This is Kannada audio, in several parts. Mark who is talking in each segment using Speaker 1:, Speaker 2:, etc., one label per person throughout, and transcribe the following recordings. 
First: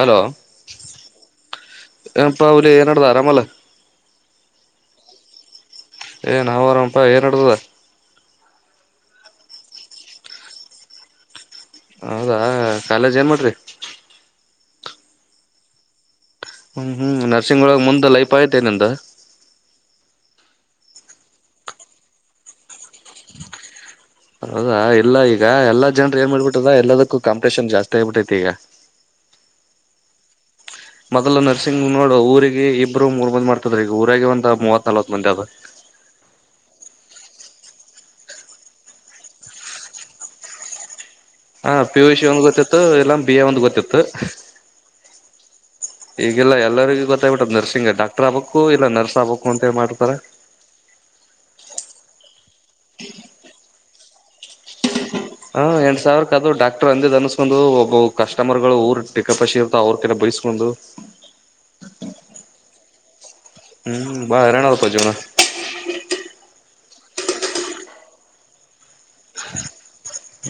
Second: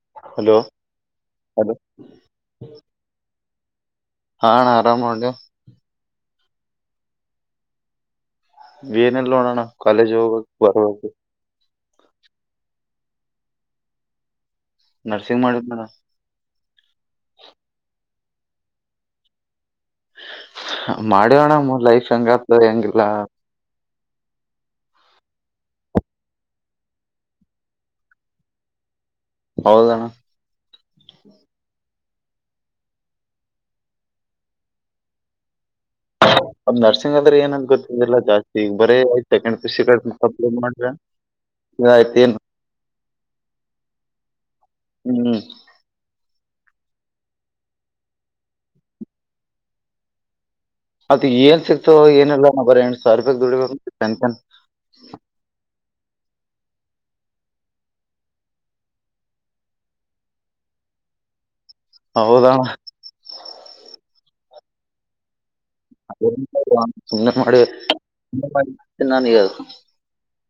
Speaker 1: ಹಲೋ
Speaker 2: ಹಲೋ
Speaker 1: ಪ ಅವಲಿ ಏನಡದ ಆರಾಮಲೆ
Speaker 2: ಹಾ ಆರಾಮ ಮಾಡಜ
Speaker 1: ಏ ನಾವ್ರಾಮಪಾ ಏನ್ ಆಡ್ತದ
Speaker 2: ವೇನೆಲ್ಲೋಣಣ ಕಲೇಜ ಹೋಗ ಹೊರವ
Speaker 1: ಹೌದಾ ಕಾಲೇಜ್ ಏನ್ ಮಾಡ್ರಿ
Speaker 2: ನರ್ಸಿಂಗ್ ಮಾಡಿದ ಮದ
Speaker 1: ಹ್ಮ್ ಹ್ಮ್ ನರಸಿಂಗೋಳಗ್ ಮುಂದೆ ಲೈಪ್ ಆಯ್ತೆನಂದ
Speaker 2: ಮಾಡ್ಯಿವಣ ಲೈಫ್ ಹೆಂಗತ್ ಹೆಂಗಿಲ್ಲ
Speaker 1: ಹೌದಾ ಇಲ್ಲ ಈಗ ಎಲ್ಲಾ ಜನರು ಏನ್ ಮಾಡ್ಬಿಟ್ಟದ ಎಲ್ಲದಕ್ಕೂ ಕಾಂಪಿಟೇಷನ್ ಜಾಸ್ತಿ ಆಗ್ಬಿಟ್ಟೈತಿ ಈಗ
Speaker 2: ಹೌದಣ
Speaker 1: ಮೊದಲು ನರ್ಸಿಂಗ್ ನೋಡ ಊರಿಗೆ ಇಬ್ರು ಮೂರ್ ಮಂದಿ ಮಾಡ್ತದ್ರ ಈಗ ಊರಾಗ ಒಂತ ಮೂವತ್ ನಲ್ವತ್ ಮಂದಿ ಅದ
Speaker 2: ನರ್ಸಿಂಗ್ ಆದ್ರೆ ಏನಂದ್ ಗೊತ್ತಿಲ್ಲಾ ಜಾಸ್ತಿ ಈ ಬರೇ ಆಯ್ತ ಸೆಕ ಮಾಡ್ರ
Speaker 1: ಹ ಪಿುಷ್ ಒನ್ ಗೊತ್ತಿತ್ತು ಎಲ್ಲಾ ಬಿಿಯ ಒಂದು ಗೊತ್ತಿತ್ತು
Speaker 2: ಹ್ಮ್ ಹ್ಮ್
Speaker 1: ಈಗೆಲ್ಲ ಎಲ್ಲರಿಗೂ ಗೊತ್ತಾಗ್ಬಿಟ್ಟ್ ನರ್ಸಿಂಗ್ ಡಾಕ್ಟರ್ ಆಗ್ಬಬೇಕು ಇಲ್ಲ ನರ್ಸ್ ಆಗ್ಬೇಕು ಅಂತ ಮಾಡ್ತಾರೆ
Speaker 2: ಅದು ಏನ್ ಸಿಕ್ತು ಏನೆಲ್ಲ ನರ ಸಾವರೂಪಿ ದುಡಿಬೇಕ ಪೆಂಕ್ಷನ್
Speaker 1: ಹಾ ಎಂಟ ಸಾವಿರ ಕ ಅದು ಡಾಕ್ಟರ್ ಅಂದ ಅನ್ಸ್ಕೊಂಡ್ ಒಬ್ಬ ಕಸ್ಟಮರ್ಗಳು ಊರ್ ಟಕ್ಕಪಸಿ ಇರ್ತ ಅವ್ರ ಕಡೆ ಬಯಸ್ಕೊಂಡ್
Speaker 2: ಹೌದಣ
Speaker 1: ಹ್ಮ್ ಬಾ ನಪ ಜನ
Speaker 2: ಅ. [inaudible] ಸುಮ್ಮ್ನೆ ಮಾಡಿ ನಾನಗ ಅದು.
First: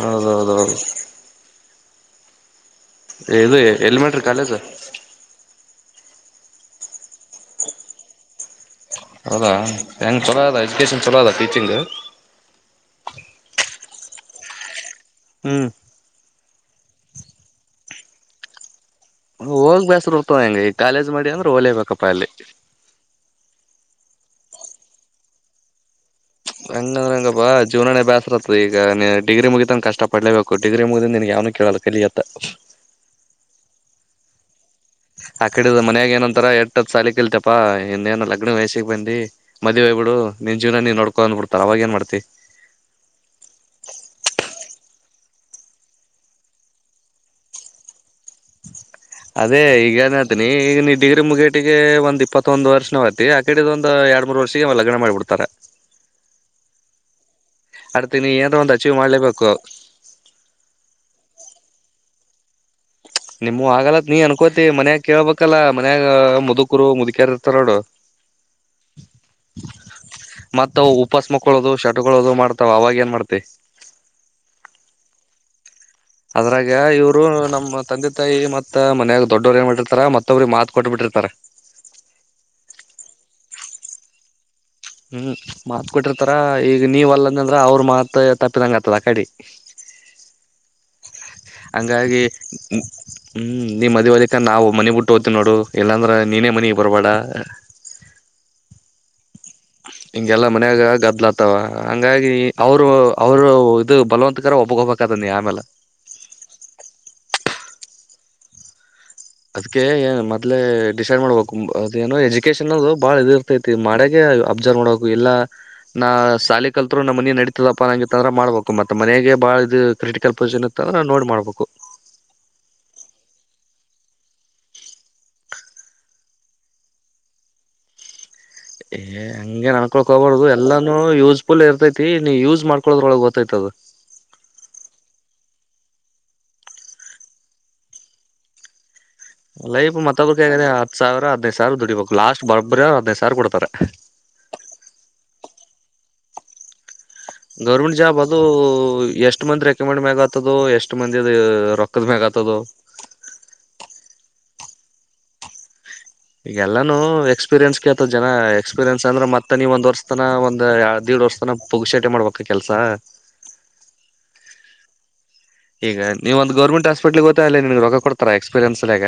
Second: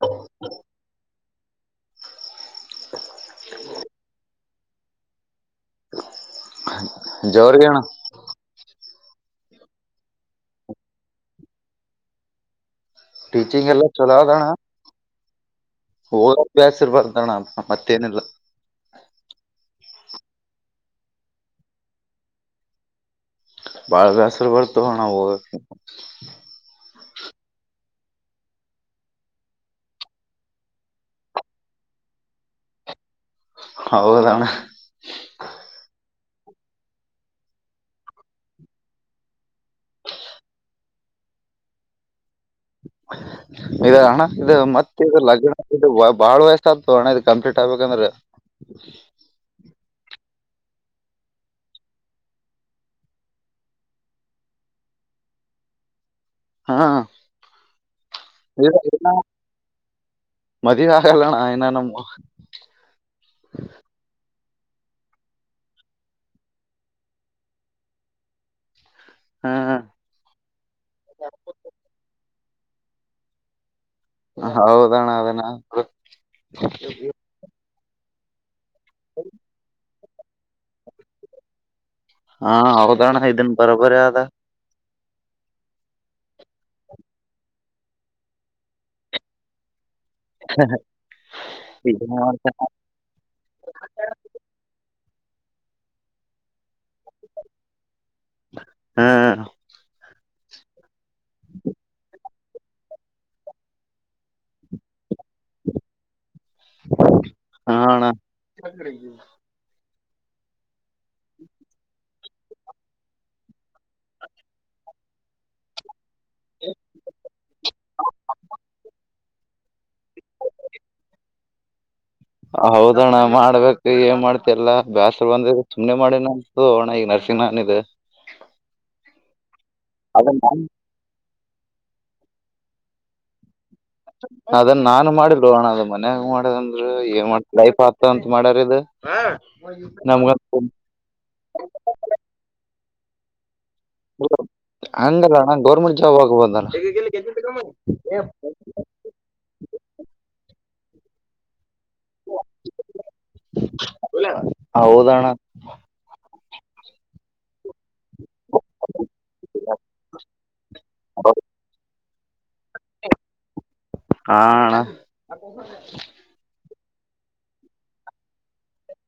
Speaker 1: ಹೌದೌದೌದು. ಇದು ಎಲ್ಲಿ ಮಾಡೆಂಟ್ರಿ ಕಾಲೆಜ್
Speaker 2: ಜೋರಗೆಣ.
Speaker 1: ಹೌದಾ ಹೆಂಗ್ ಚಲೋ ಅದ ಎಜುಕೇಶನ್ ಚಲೋ ಅದ ಟೀಚಿಂಗ್.
Speaker 2: ಟೀಚಿಂಗ್ ಎಲ್ಲ ಚಲೋದಣ್ಣ.
Speaker 1: ಹ್ಮ್.
Speaker 2: ಹ ಅ್ಯಾಸ ಇರ್ ಬತಣ ಮತ್ತೇನಿಲ್ಲ.
Speaker 1: ಹೋಗ್ ಬೇಸ್ರ ಇರ್ತವ ಹೆಂಗ ಈ ಕಾಲೇಜ್ ಮಾಡಿ ಅಂದ್ರೆ ಓಲೇಬೇಕಪ್ಪಾ ಅಲ್ಲಿ.
Speaker 2: ಬಾಳದ್ಯಾಸರುವರ್ತ ಹಣವು.
Speaker 1: ಹಂಗಂದ್ರ ಹಂಗಪ್ಪಾ ಜೀವನಾನೇ ಬ್ಯಾಸರತ್ತದ ಈಗ ನೀ ಡಿಗ್ರಿ ಮುಗಿತಂಗ ಕಷ್ಟ ಪಡ್ಲೇಬೇಕು ಡಿಗ್ರಿ ಮುಗಿದ ನಿನ್ ಯಾವನ ಕೇಳಲ್ಲ ಕಲಿಯತ್ತ.
Speaker 2: ಹೌದಣ್ಣ.
Speaker 1: ಆ ಕಡಿದ ಮನ್ಯಾಗ ಏನಂತರ ಎಟ್ಟದ್ ಸಾಲಿಕ ಇಲ್ತಪಾ ಇನ್ನೇನು ಲಗ್ನ ವಯಸಿಗೆ ಬಂದಿ. ಮದುವವ್ಬ ಬಿಡು ನಿನ್ ಜೀವನ ನೀನ್ ನೋ. ಕೊಂಡ್ ಬಿಡ್ತಾರ ಅವಾಗ ಏನ್ ಮಾಡ್ತಿ.
Speaker 2: ಈಗ ಅಣ ಇ ಮತ್ತ ಲಗ್ನ ಬಾಳ್ ವಯಸ್ಸ ಆತು ಅಣ್ಣ ಇ ಕಂಪ್ಲೀಟ್ ಆಗ್ಬೇಕಂದ್ರೆ.
Speaker 1: ಅದೇ ಈಗನ. ಅಿನಿ ಈಗ ನೀ ಡಿಗ್ರಿ ಮುಗೇಟಿಗೆ ಒಂದ್ ಇಪ್ಪತ್ತೊಂದ್ ವರ್ಷ ನಾವ್ತಿ ಆ ಕಡೆಿದ ಒಂದು ಎರಡ್ ಮೂರ್ ವರ್ಷಿಗೆ ಲಗ್ನ ಮಾಡಿಬಿಡ್ತಾರೆ.
Speaker 2: ಹಾ.
Speaker 1: ಏನಾರ
Speaker 2: ಇ
Speaker 1: ಒಂದ್ ಅಚೀವ್ ಮಾಡ್ಲೇಬೇಕು
Speaker 2: ಮಧ ಹಲಣ ಇನನು. ಹ
Speaker 1: ಹಕೋತಿ ಮನ್ಯಾಗ ಕೇಳ್ಬಲ್ಲ ಮನ್ಯಾಗ ಮುದುಕರು ಮುದುಕ್ಯಾರ ಇರ್ತಾರ ನೋಡು
Speaker 2: ಹ್ಮ್
Speaker 1: ಮತ್ತ ಉಪಾಸ ಮಕ್ಕಳದು ಶರ್ಟ್ಗಳುದು ಮಾಡ್ ತ ಅವಾಗ ಏನ್ ಮಾಡ್ತೆ
Speaker 2: ಹೌದಣ ಅದಣ
Speaker 1: ಅದ್ರಾಗ ಇವ್ರು ನಮ್ಮ ತಂದೆ ತಾಯಿ ಮತ್ತೆ ಮನ್ಾಗ ದೊಡ್ಡವರುಏನ್ ಮಾಡಿರ್ತಾರ ಮತ್ ವ್ರಿ ಮಾತ ಕೊಟ್ ಬಿಿಟ್ಟಿರ್ತಾರ
Speaker 2: ಹಾ ಹೌದಣ ಐ್ದನ್ ಬರೋ ಬರಿ ಆದದ
Speaker 1: ಹ್ಮ್ ಮಾತ್ ಕೊಟ್ಟಿರ್ತಾರ ಈಗ ನೀವ್ ಅಲ್ಲಂದಂದ್ರ ಅವ್ರ ಮಾತ್ ತಪ್ಪಿದಂಗ ಆತ್ತದ ಕಡಿ
Speaker 2: ಹ್ಮ ಹಾ
Speaker 1: ಹಂಗಾಗಿ ಹ್ಮ ನೀ್ ಮದ್ಲಿಕ ನಾವು ಮನೆ ಬಿಟ್ಟ ೋ್ತಿ ನೋಡು ಇಲ್ಲಾಂದ್ರೆ ನೀನೇ ಮನಿ ಬರ್ಬೇಡ
Speaker 2: ಹಾ
Speaker 1: ಹಿಂಗೆಲ್ಲಾ ಮನ್ಯಾಗ ಗದ್ಲತ್ತವ ಹಂಗಾಗಿ ಅವರು ಅವರು ಇದು ಬಲವಂತಕರ ಒಬ ತನಿ ಆಮೇಲೆ
Speaker 2: ಹ ಅಣ್ಣ
Speaker 1: ಅದ್ಕ್ಕೆ ಏನ್ ಮೊದ್ಲೇ ಡಿಸೈಡ್ ಮಾಡ್ಬೇಕು ಅದೇನೋ ಕೇಸ್ ಅನ್ನೋದು ಬಹಳ ಇದ ಇರ್ತೈತಿ ಮಾಡುವಾಗಲೇ ಅಬ್ಸರ್ವ್ ಮಾಡ್ಬೇಕು ಎಲ್ಲಾ ನಾ ಶಾಲಿ ಕಲ್ತ್ರು ನಮ್ಮ ಮನ ನಡೀತದಪ್ಪ ಅನ್ನಾಗಿತ್ತು ಅಂದ್ರ ಮಾಡ್ಬೇಕು ಮತ್ತ ಮನೆಗೆ ಬಾಳ ಇದು ಕ್ರಿಟಿಕಲ್ ಪೊಸಿಷನ್ ಇತ್ತ ಅಂದ್ರ ನೋಡಿ ಮಾಡ್ಬೇಕು
Speaker 2: ಹೌದಣ್ಣ ಮಾಡ್ಬೇಕು ಏನ್ ಮಾಡ್ತಿ ಎಲ್ಲಾ ಬ್ಯಾಸರ ಬಂದಿದ ಸುಮ್ನೆ ಮಾಡಿನ ಅಂತು ಅಣ್ಣ ಈಗ ನರ್ಸಿಂಗ್ ನನ್ಗೆ
Speaker 1: ಏ ಹಂಗೇನು ಅನ್ನಕೊಳಕೆ ಹೋಗಬಾರದು ಎಲ್ಲಾನೂ ಯೂಸ್ ಪುಲ್ ಇರ್ತೈತಿ ನೀ ಯೂಸ್ ಮಾಡ್ಕೊಳ್ಳೋರ ಒಳಗ ಹೋಗುತ್ತೆ ಅದು
Speaker 2: ಅದನ್ ನಾನ ಮಾಡಿಲ್ಲೋ ಅಣ್ಣ ಅದನ ಮನ್ಯಾಗ ಮಾಡದಂದ್ರರ ಏನ್ ಮಾಡ್ತ ಲೈಫ್ ಆತ ಅಂತ ಮಾಡ್ಯಾರ ಇದ.
Speaker 1: ಲೈಫ ಮತ್ತೊಬ್ರು ಕೈಯಾಗ ಹತ್ತು ಸಾವಿರ ಹದಿನೈ ಸಾವರ ದುಡಿಬೇಕು ಲಾಸ್ಟ್ ಬರೋಬರಿ ಹತ್ತು ಹದಿನೈದ ಸಾವಿರ ಕೊಡ್ತಾರ
Speaker 2: ಹಂಗಲ್ಲಣ ಗೌರ್ಮೆಂಟ್ ಜಾಬ್ ಆಗಬಹುದು ಅಲ
Speaker 1: ಗೌರ್ಮೆಂಟ್ ಜಾಬ್ ಅದು ಎಷ್ಟು ಮಂದಿ ರೆಕಮೆಂಡ್ ಮ್ಯಾಗ್ ಆಗುತ್ತದೋ ಎಷ್ಟ ಮಂದಿದ ರೋ ರೊಕ್ಕದ ಮ್ಯಾಗ ಆಗುತ್ತೋ
Speaker 2: ಹೌದ ಅಣ್ಣ
Speaker 1: ಈಗಲ್ಲಾನು ಎಕ್ಸ್ಪೀರಿಯನ್ಸ್ ಕೇಳ ಮತ ಜನ ಎಕ್ಸ್ಪೀರಿಯನ್ಸ್ ಅಂದ್ರೆತ್ತ ನೀವು ಒಂದ ವರ್ಷ ತನ ಒಂದ ದೀಡ ವರ್ಷ ತನ ಪುಗ ಶೇಟೆ ಮಾಡ್ಬೇಕು ಮ ಕೆಲಸಾ
Speaker 2: ಹ ಅಣ್ಣ
Speaker 1: ಈಗ ನೀವ್ ಒಂದು ಗೌರ್ಮೆಂಟ್ ಆಸ್ಪತ್ ಹಪಟ್ ಗತ್ತಾ ಅ ನಿಮಗೆ ರೋಗ ಕೊಡ್ತಾ ಎಕ್ಸ್ಪೀರಿಯನ್ಸ್ಲ್ಲಗ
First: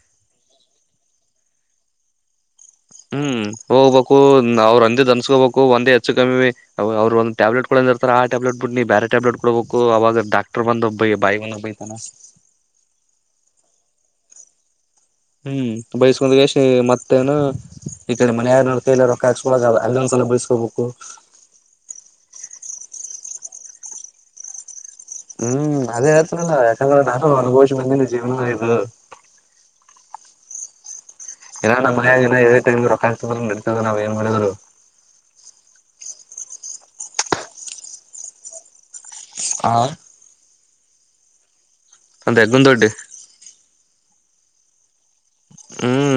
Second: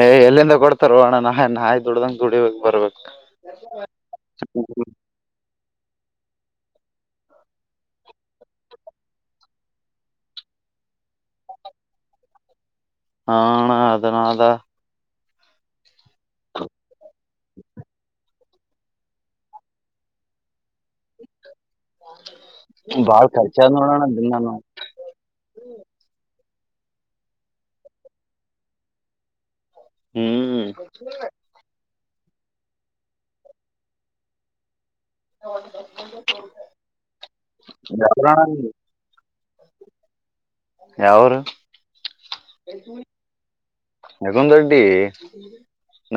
Speaker 2: ಏಯ್ ಎಲ್ಲಿಂದ ಕೊಡ್ತಾರ ಓ ಅಣ್ಣ ನ ನಾಯ್ ದುಡ್ದಂಗ ದುಡಿಬೇಕ ಬರ್ಬೇಕು
Speaker 1: ಹ್ಮ್ ಹೋಗ್ಬೇಕು ಅವ್ರ ಅಂದಿದನ್ಸ್ಕೋಬೇಕು ಒಂದೇ ಹೆಚ್ಚು ಕಮ್ಮಿ ಅವರು ಒಂದ ಟ್ಯಾಬ್ಲೆಟ್ ಇರ್ತಾರ ಆ ಟ್ಯಾಬ್ಲೆಟ್ ಬಿಟ್ಟ ನೀ ಬೇರೆ ಟ್ಯಾಬ್ಲೆಟ್ ಕೊಡಬೇಕು ಅವಾಗ ಡಾಕ್ಟರ್ ಬಂದ ಬಾಯ ಬೈತಾನ
Speaker 2: ಹ ಅಣ್ಣ ಅದನದಾ
Speaker 1: ಹ್ಮ್ ಬಯಸ್ಕೊಂಡ ಗೆಸಿ ಮತ್ತೇನು ಈ ಕಡೆ ಮನ ನೋ ಕೈ ರೊಕ್ಕ ಹಾಕ್ಸ್ಕೊಳ ಅಲ್ಲೊಂದ ಕಲ್ಲ ಬಯಸ್ಕೋಬೇಕು
Speaker 2: ಬಳ ರ್ಚ ದನ್ನನು [inaudible]
Speaker 1: ಅಲ್ಲ ಯಾಕಂದ್ರ ನಾನು ಅನುಭವಿಸ ಬಂದನೆ ಜೀವನ ಇದು
Speaker 2: ಹ್ಮ್
Speaker 1: ಇದ ನಮ್ಮ ೇ ಟೈಮ್ ರಾ ನಡತದ ನಾವ್ ಏನ್ ಮಾಡಿದ್ರು
Speaker 2: ಬ [unintelligible]
Speaker 1: ಆ
Speaker 2: ಯಾವರು
Speaker 1: ಅದಗ ದೊಡ್ಡಿ
Speaker 2: ನಗುಂದ ರೆಡ್ಡಿ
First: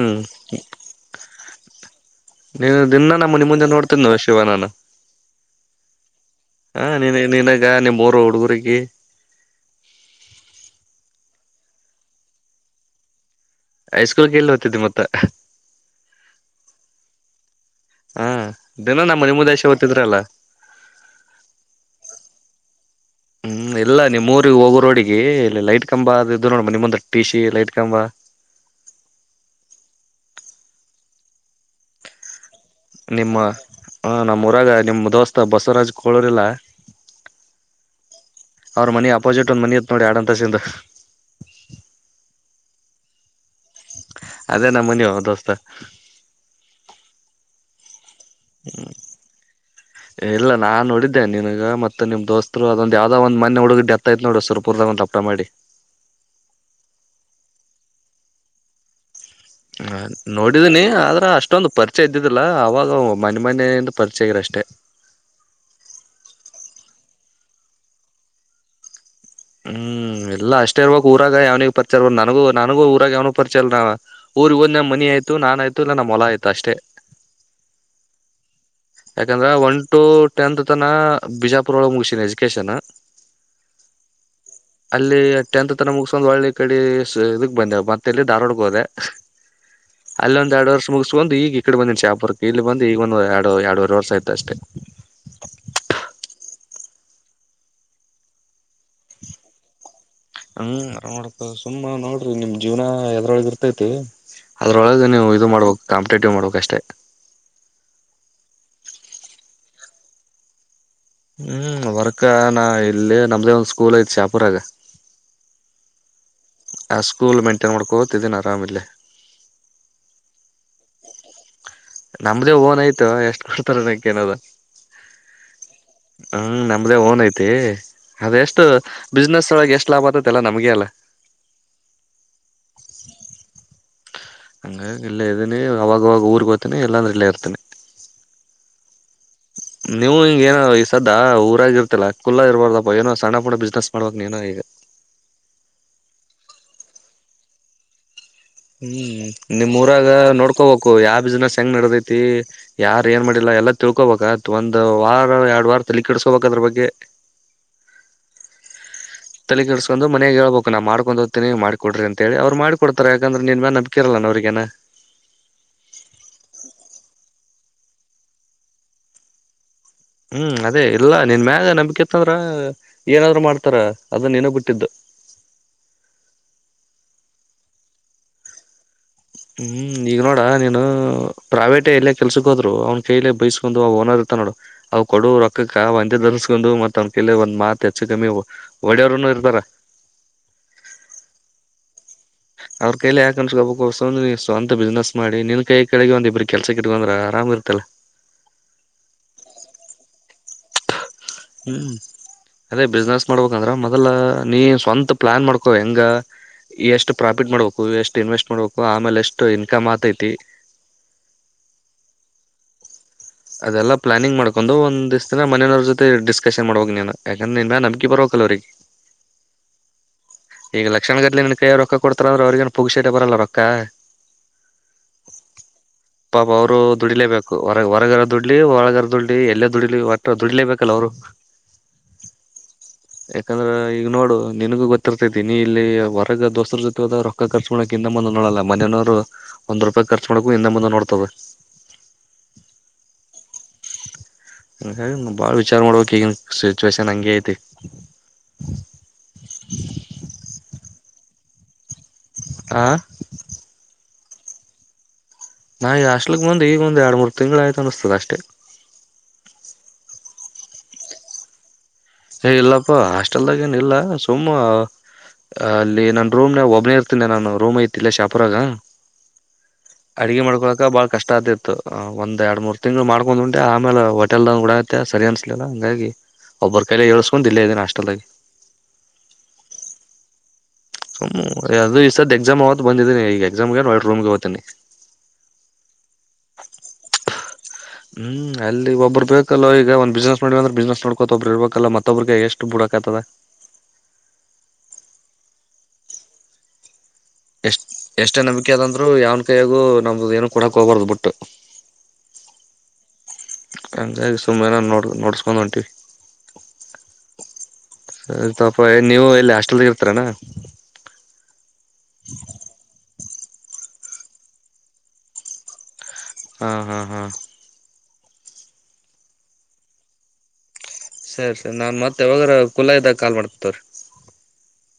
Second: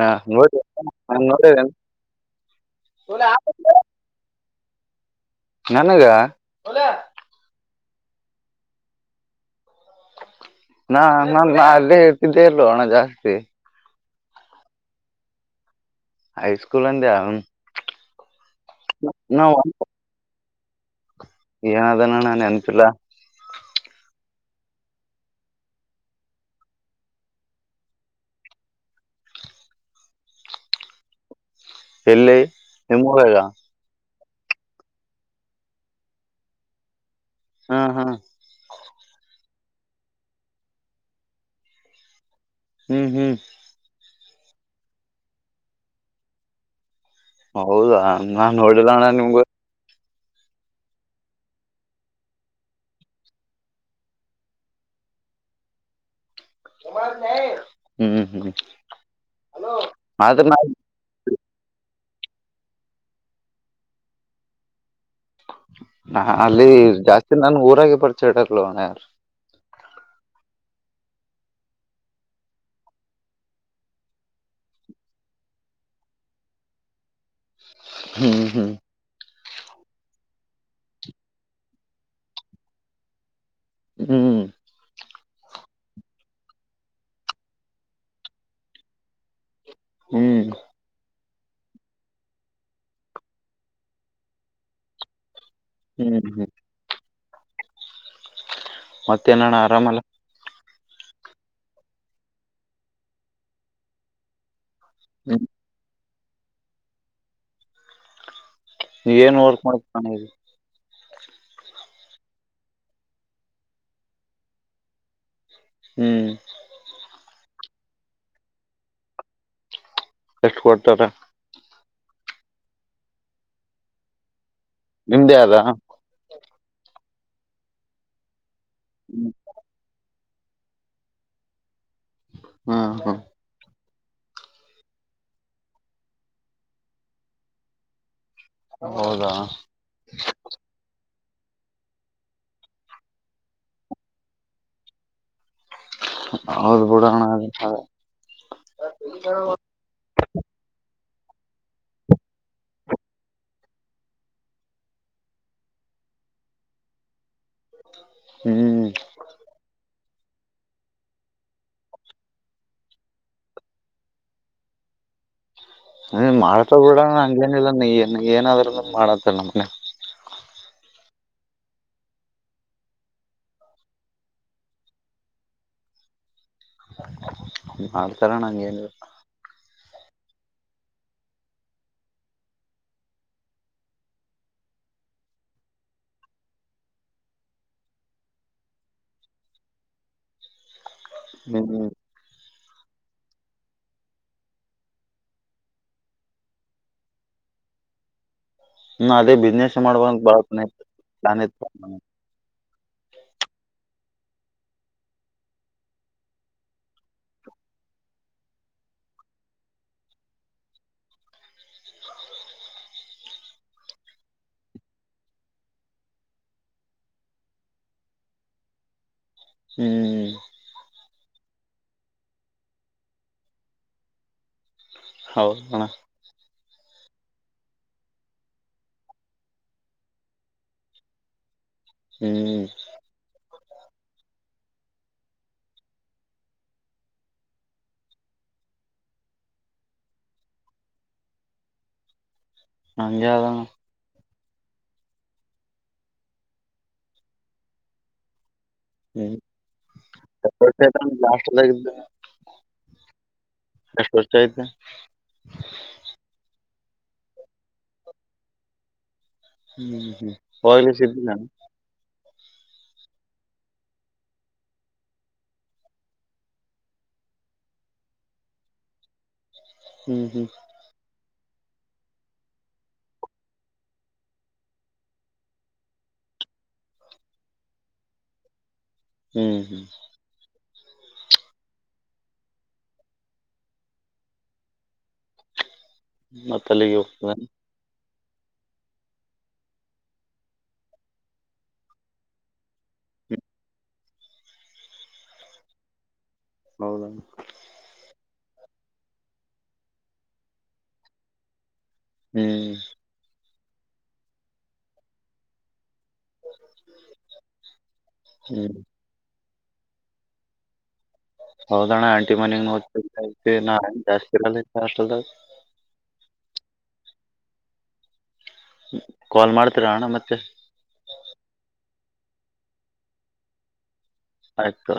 Speaker 2: ಹಾ ನೋಡಿ ಎ
Speaker 1: ನೀವ ದಿನ ನಮ್ಮ ಮು ನಿ ಮುಂದೆ ನೋಡ್ತೀನ್ ಶಿವನಾನ ನಾನು
Speaker 2: ನನಗ
Speaker 1: ಹಾ ನೀ ನೀನ ಈಗ ಮೂರು ಹುಡುಗರಿಗೆ
Speaker 2: ನಾ ನಾನು ಅಲ್ಲೇ ಹೇಳ್ತಿದ್ದೆ ಅಲ್ ಹಣ ಜಾಸ್ತಿ
Speaker 1: ಹೈಸ್ಕೂಲ್ಗೆ ಎಲ್ಲಿ ಹೋಗ್ತತಿ ಮತ್ತ
Speaker 2: ಹೈಸ್ಕೂಲ್ ಅಂದ ಆ
Speaker 1: ಹಾ ದಿನ ನಮ್ಮ ಮನೆ ಮುದೆ ಎಷ್ಟು ಓದ್ತಿದ್ರಲ್ಲ
Speaker 2: ಏನಾದನ ನಾನ್ ನೆನ್ಪಿಲ್ಲ
Speaker 1: ಹ್ಮ್ ಎಲ್ಲ ನಿಮ್ ರಿಗೆ ಹೋಗೋ ರೋಡಿಗೆ ಇಲ್ಲಿ ಲೈಟ್ ಕಂಬ ಅು ನೋಡ್ಮ ನಿಮ್ಮಂದ ಟಿ ಸಿ ಲೈಟ್ ಕಂಬ
Speaker 2: ಎಲ್ಲಲ್ಲಿ
Speaker 1: ನಿಮ್ಮ..... ಹಾ ನಮ್ಮಊರಾಗ ನಿಮ ದೋಸ್ತ ಬಸವರಾಜ್ ಕೂಳೋರಿಲ್ಲ
Speaker 2: ಹಾ ಹಾ
Speaker 1: ಅವ್ರ ಮನಿ ಆಪೋಸಿಟ್ ಅಲ್ಲೊಂದು ಮನಿ ಈತ್ ನೋಡಿ ಎರಡುಅಂತಸ್ತಿಂದು
Speaker 2: ಉ ಊ
Speaker 1: ಅದೇ ನಮ್ ಮನಿಯೋ ದೋಸ್ತ
Speaker 2: ಹೌದಾ ನಾ ನೋಡಿಲ್ಲ ಅಣ್ಣ ನಿಂದು
Speaker 1: ಹೇ ಇಲ್ಲ ನಾ ನೋಡಿದ್ದೆನೆ ನಿನಗ ಮತ್ತ ನಿಮ ದೋಸ್ತರು ಅದೊಂದ ಯಾವ್ದೋ ಒಂದ್ ಮನ್ನೇ ಹುಡುಗಗ ಡೆತ್ ಆಯ್ತು ನೋಡ ಸರ್ಪೂರ್ದಾಗ ಒಂದ್ಪ್ಪ ಮಾಡಿ
Speaker 2: ಹೇ.. [unintelligible] ಹೂ
Speaker 1: ಹ ನೋಡಿದೀನಿ ಆದ್ರ ಅಷ್ಟೊಂದು ಪರಿ ಪರಿಚಯ ಇದ್ದಿದ್ದಿಲ್ಲ ಅವಾಗ ಮನೆ ಮನೆಯಿಂದ ಪರಿಚಯ ಆಗಿರ ಅಷ್ಟೇ
Speaker 2: ಹ ಅಲ್ಲಿ ಜಾಸ್ತಿ ನನ್ ಊರಾಗ ಪರ್ಚಡರ್ಲನಾರ
Speaker 1: ಊಂ ಇಲ್ಲಾ ಅಷ್ಟೇ ಇರ್ಬೇಕು ಊರಾಗ ಯಾವನಿಗೂ ಪರಿಚಯ ಇರಬಾರದು ನನಗು ನಂಗೂ ಊರಗ ಯಾವನೂ ಪರಿಚಯ ಇಲ್ಲಾರಾ ಊರಿಗೆ ಹೋದನ ಮನಿ ಆಯ್ತು ನಾನ್ ಆಯ್ತು ಇಲ್ಲ ನಮ್ಮ ಹೊಲ ಆಯ್ತು ಅಷ್ಟೇ
Speaker 2: ಹೂ ಹೂಂ
Speaker 1: ಯಾಕಂದ್ರೆ ಒನ್ ಟು ಟೆಂತ್ ತನ ಬಿಜಾಪುರದ ಒಳಗೆ ಮುಗಿಸಿನಿ ಎಜುಕೇಶನ್
Speaker 2: ಹೂ
Speaker 1: ಅಲ್ಲಿ ಟೆಂತ್ ತರ ಮುಗಸ್ಕೊಂಡ್ ಒಳ್ಳ ಇ ಕಡೆ ಇದಕ್ ಬಂದೆ ಮತ್ತೆಲೀ ಧಾರ್ವಾಡಗೆೋದೆ ಅಲ್ಲಿ
Speaker 2: ಹ್ಮ್
Speaker 1: ಒಂದ ಎರಡು ವರ್ಷ ಮುಗಿಸಕೊಂಡು ಒಂದು ಈಗ ಈ ಕಡೆ ಬಂದಿ ಚಾ ಪುರಕ್ಕೆ ಇಲ್ಲಿ ಬಂದು ಈಗ ಒಂದು ಎರಡುವರೆ ವರ್ಷ ಆಯತ ಅಷ್ಟೇ
Speaker 2: ಹ್ಮ್ ಹ್ಮ್ ಮತ್ತ ನಣ್ಣ ಆರಾಮಲ್ಲ
Speaker 1: ಹ್ಮ ಆರಾಮ್ ಮಾಡತ ಸುಮ್ಮ ನೋಡ್ರಿ ನಿಮ್ ಜೀವನ ಎದ್ರೊಳಗ ಇರ್ತೈತಿ. ಅದ್ರೊಳಗೆ ನೀವು
Speaker 2: ಹ್ಮ್
Speaker 1: ಇದು ಮಾಡ್ಬೇಕು ಕಾಮ ರೆಟೂ ಮಾಡೋಕಷ್ಟೆ
Speaker 2: ನೀ ಏನ್ ರ್ಕ್ ಮಾಡ
Speaker 1: ಹ್ಮ್ ವರ್ಕ ನ ಇಲ್ಲ ನಮ್ದೇ ಒಂದ್ ಸ್ಕೂಲ್ ಐತ್ ಚಾಪುರಾಗ
Speaker 2: ಹ್ಮ್
Speaker 1: ಸ್ಕೂ ಮ [unintelligible] ನೋಡ್ಕೋತಿದ್ದೀನ ಆರಾಮಿಲ್ಲೇ
Speaker 2: ಎಷ್ಟು ಕೊಡ್ತಾರ
Speaker 1: ನಮ್ದೇ ಓನ್ ಆಯ್ತು ಎಷ್ಟ್ ಕೊಡ್ತಾರ ಎನದ ಏನೋದ
Speaker 2: ನಿಮ್ದೇ ಅದ
Speaker 1: ಹ್ಮ್ ನಮ್ಮ್ದ ಓನ ಐತಿ ಅೇ ಅದೆಷ್ಟು
Speaker 2: ಹ್ಮ
Speaker 1: ಬಿಸ್ನೆಸ್ ಒಳಗೆ ಎಷ್ಟು ಲಾಭ ಆತದ ಎಲ್ಲ ನಮಗೆ ಅಲ್ಲ
Speaker 2: ಹಾ ಹಾ
Speaker 1: ಹಂಗಾಗಿ ಇಲ್ಲೇ ಇದ್ದೀನಿ ಅವವಾಗವಾಗ ಊರಿಗೆಗೋತೀನಿ ಇಲ್ಲಾಂದ್ರ ಇಲ್ಲೇ ಇರ್ತೀನಿ
Speaker 2: ಹೌದಾ
Speaker 1: ಅಾ ಊರಾಗಿರ್ತಿಲ್ಲ ಕುಲ್ಲಾ ಇರ್ಬಾರ್ದಪ್ಪ ಏನೋ ಸಣ್ಣ ಪುಣ ಬಿಸ್ನೆಸ್ ಮಾಡ್ಬೇಕಕ್ ನೀನೋ ಈಗ.
Speaker 2: ಹೌದು ಬಿಡೋಣ.
Speaker 1: ಹ್ಮ್ ನಿಮ್ಮಊರಾಗ ನೋಡ್ಕೋಬೇಕು ಯಾರ್. ಬಿಸ್ನೆಸ್ ಹೆಂಗ್ ನಡದೈತಿ ಯಾರ ಏನ್ ಮಾಡಿಲ್ಲ ಎಲ್ಲಾ ತಿಳ್ಕೋಬಬೇಕ ಒಂದ್ ವಾರ ಎರಡು ವಾರ ತಲಿ ಕೆಡ್ಸ್ಕೋಬಬೇಕ ಅದ್ರ ಬಗ್ಗೆ.
Speaker 2: ಹ್ಮ್.
Speaker 1: ತಲೆ ಕೆಡಿಸ್ಕೊ ಬಂದು ಮನೆಗೆ ಹೇಳ್ಬೇಕು ನಾನ್ ಮಾಡ್ಕೊಂಡ ಹೋಗ್ತೀನಿ ಮಾಡಿ ಕೊಡ್ರಿ ಅಂತ ಹೇಳಿ ಅವ್ ಮಾಡಿ ಕೊಡ್ತಾರೆ ಯಾಕಂದ್ರೆ ನೀನ್ ಮೇಲೆ ನಂಬಕಿರಲ್ಲಲೇನು ಅವ್ರಗೇನ.
Speaker 2: ಹ ಮಾಡತ್ತ ಬಿಡ ಹಂಗೇನಿಲ್ಲ ನೀಏನ್ ಏನಾದ್ರ ಮಾಡತ್ತರೇ ನಮಗೆ
Speaker 1: ಹ್ಮ್ ಅದೇ ಇಲ್ಲ ನಿನ್ ಮ್ಯಾಗ ನಂಬಿಕೆತ್ತಂದ್ರ ಏನಾದ್ರು ಮಾಡ್ತಾರ ಅದ ನೀನು ಬಿಟ್ಟಿದ್ದು.
Speaker 2: ಮಾಡ್ತಾರಣ್ಣ ಹಾಗೇನುಇಲ್ಲ
Speaker 1: ಹ್ಮ್ ಈಗ ನೋಡ ನೀನು ಪ್ರೈವೇಟ್ ಎಲ್ಲೇ ಕೆಲ್ಸಕ್ ಹೋದ್ರು ಅವ್ನ ಕೈಲೆ ಬೈಸ್ಕೊಂಡು ಅವ ಓನರ್ ಇರ್ತ ನೋಡು ಅವ ಕೊಡು ರೊಕ್ಕಕ್ಕ ಒಂದೆ ಧರಿಸಸ್ಕೊಂಡು ಮತ್ತ ಅವ್ನ ಕೈಲೆ ಒಂದ್ ಮಾತ್ ಹೆಚ್ಚು ಕಮ್ಮಿ ಒಡೆಯವರನು ಇರ್ತಾರ
Speaker 2: ಹ್ಮ್ ಹ್ಮ್.
Speaker 1: ಅವ್ರ ಕೈಯ ಯಾಕ ಅನ್ಸೊಬ್ಬ ನೀ ಸ್ವಂತ ಬಿಸ್ನೆಸ್ ಮಾಡಿ ನಿನ್ ಕೈ ಕೆಳಗೆ ಒಂದ ಇಬ್ಬರು ಕೆಲ್ಸ ಕಿಟ್ಕೊಂದ್ರ ಆರಾಮ ಇರ್ತಲ್ಲ.
Speaker 2: ಹ್ಮ ಅದೇ ಬಿಸ್ನೆಸ್ ಮಾಡುವ ಅಂತ ಪ್ಲಾನ್ ನಾನ.
Speaker 1: ಹ್ಮ್ ಅದೇ ಬಿಸ್ನೆಸ್ ಮಾಡ್ಬೇಕಂದ್ರೆ ಮೊದಲ ನೀ ಸ್ವಂತ ಪ್ಲಾನ್ ಮಾಡ್ಕೊ ಹೆಂಗ ಎಷ್ಟು ಪ್ರಾಫಿಟ್ ಮಾಡ್ಬೇಕು ಎಷ್ಟು ಇನ್ವೆಸ್ಟ್ ಮಾಡ್ಬೇಕು ಆಮೇಲೆ ಎಷ್ಟು ಇನ್ಕಮ್ ಆತೈತಿ. ಅದೆಲ್ಲ ಪ್ಲಾನಿಂಗ್ ಮಾಡ್ಕೊಂಡು ಒಂದ್ ದ್ ದಿನ ಮನೆಯನವ್ರ ಜೊತೆ ಡಿಸ್ಕಶನ್ ಮಾಡಬೇಕು ನೀನ್ ಯಾಕಂದ್ರೆ ನೀನ್ ಮೇಲೆ ನಂಬಕೆ ಬರಬೇಕಲ್ಲ ಅವರಿಗೆ.
Speaker 2: ಹ್ಮ್
Speaker 1: ಈಗ ಲಕ್ಷಣಗಡ್ಲೆ ನಿನ ಕೈಯಾರೇ ರೊಕ್ಕ ಕೊಡ್ತಾರಂದ್ರೆ ಅವ್ರರಿಗೇನು ಪುಕ್ಸಟ್ಟೆ ಬರಲ್ಲ ರೊಕ್ಕ
Speaker 2: ಹೌದು ಕಣ
Speaker 1: ಪಾಪ ಅವರು ದುಡಿಲೇಬೇಕು ಹೊರ ಹೊರಗರ. ದುಡ್ಲಿ ಒಳಗರ್ ದುಡ್ಲಿ ಎಲ್ಲೇ ದುಡ್ಲಿ ಒ ದುಡ್ಲೇಬೇಕೇಕಲ್ಲ ಅವ್ರು
Speaker 2: ಹ್ಮ್
Speaker 1: ಯಾಕಂದ್ರೆ ಈಗ ನೋಡು ನಿನಗ ಗೊತ್ತಿರ್ತೈತಿ ನೀ ಇಲ್ಲಿ ಹೊರಗ ದೋಸ್ತರ ಜೊತೆ ಹೋದ ರೊಕ್ಕ ರ್ು ಮಾಡಕ್ ಇಿಂದ ಮುಂದ ನೋಡಲ್ಲ ಮನೆಯನವರು ಒಂದ್ ರೂಪಾಯಿ ರ್ಚ್ ಮಾಡಕು ಇಿಂದೆ ಮುಂದ ನೋಡ್ತವೆ
Speaker 2: ನಂಜಾದಾ
Speaker 1: ಹ ಬಾಳ್ ವಿಚಾರ ಮಾಡ್ಬೇಕಕ್ ಈಗನ್ ಸಿಚುವೇಶನ್ ಹಂಗಗೆ ಐತಿ
Speaker 2: ಹ್ಮ್ ಲಾ ಎಲ್ಲ
Speaker 1: ಹ
Speaker 2: ವರ್ಚ ್ದ
Speaker 1: ನಾ ಯ ಅಸ್ಲಕ್ ಬಂದ್ ಈಗ ಒಂದ್ ಎರಡು ಮೂರ್ ತಿಂಗಳು ಆಯ್ತು ಅನಸ್ತದ ಅಷ್ಟೇ
Speaker 2: ಹಹಲಿ ಸಿಿದಿದ್ದ ನ
Speaker 1: ಹಏ ಇಲ್ಲಪ್ಪ ಹಾಸ್ಟೆಲ್ದಾಗಏನ ಇಲ್ಲ ಸುಮ್ಮ ಅಲ್ಲಿ ನನ್ನ ರೂಮ್ನ ಒಬ್ಬನೇ ಇರ್ತೀನಿ ನಾನು ರೂಮ್ ಐತಿಲ್ಲ ಶಾಪುರಾಗ
Speaker 2: ಹ್ಮ್
Speaker 1: ಅಡುಗೆ
Speaker 2: ಹ್ಮ್
Speaker 1: ಮಾಡ್ಕೊಳಕ ಬಾಳ್ ಕಷ್ಟ ಆದ ಇತ್ತು ಅ ಒಂದ ಎರಡು ಮೂರ್ ತಿಂಗ್ಗಳು ಮಾಡ್ಕೊಂಡ್ ಉಟೆ ಆಮೇಲೆ ಹ ಹೊಟೆಲ್ದ ಗೂಡತೆೆ ಸರಿ ಅನ್ಸಲಿಲ್ಲ ಹಂಗಾಗಿ ಒಬ್ಬರ್ ಕೈಲೆ ಏಳ್ಿಸಕೊಂಡು ಇಲ್ಲೇ ಇದ್ದೀನ ಹಾಸ್ಟೆಲ್ಾಗಿ
Speaker 2: ಹ್ಮ್ ಹ್ಮ್
Speaker 1: ಹ ಅದು ಇಷ್ಟದ ಎಕ್ಸಾಮ್ ಆತ್ತು ಬಂದಿದೀನಿ ಈಗ ಎಕ್ಸಾಮ್ಗೆ ರೂಮ್ಗೆ ಹತೇನಿ
Speaker 2: ಮತ್ತ ಅಲ್ಲಿಗೆ ಹೋಗ್ತದೆಾನ
Speaker 1: ಹ್ಮ್ ಅಲ್ಲಿ ಒಬ್ಬ್ರರು ಬೇಕಲ್ವ ಈಗ ಒಂದ್ ಬಿಸ್ನೆಸ್ ಮಾಡವ ಅಂದ್ರೆ ಬಿಸ್ನೆಸ್ ನೋಡ್ಕೋತ ಒಬ್ಬರು ಇರ್ಬೇಕಲ್ಲ ಮತ್ತೊಬ್ರಿಗೆ ಎಷ್ಟು ಬುಡಕತದ
Speaker 2: ಹೌದ
Speaker 1: ಎಷ್ಟ್ ಎಷ್ಟೇ ನಂಬಿಕೆ ಅದಂದ್ರೂ ಯಾವನ ಕೈಯಾಗೂ ನಮ್ದು ಏನ ಕೊಡಕ್ ಹೋಗಬಾರ್ದು ಬಿಟ್ಟು
Speaker 2: ಹ್ಮ್
Speaker 1: ಹಂಗಾಗಿ ಸುಮ್ಮನೆ ನು ನೋಡ್ ನೋಡ್ಸ್ಕೊಂಡ್ ಹೊಂಟಿವಿ
Speaker 2: ಹ್ಮ್
Speaker 1: ತಪ ನೀವು ಇಲ್ಲ ಹೋಟಲ್ ಇರ್ತಾರಣ [unintelligible]
Speaker 2: ಹೌದಣ್ಣ ಆಂಟಿ ಮನಗ್ ನೋ ನ ಜಾಸ್ತಿ ಕಲ ಆ [unintelligible]
Speaker 1: ಹ್ಮ ಹ್ಮ್ ಹಾ
Speaker 2: ಕಾಲ್ ಮಾಡ್ತೀರಾ ಅಣ್ಣ ಮತ್ತೆ
Speaker 1: ಸರಿ ಸರಿ ನಾನ್ ಮತ್ತೆ ಯಾವಾಗ ಕುಲ್ಲ ಇದ್ದಾಗ ಕಾಲ್ ಮಾಡ್ತತವ್ರೀ
Speaker 2: ಆತು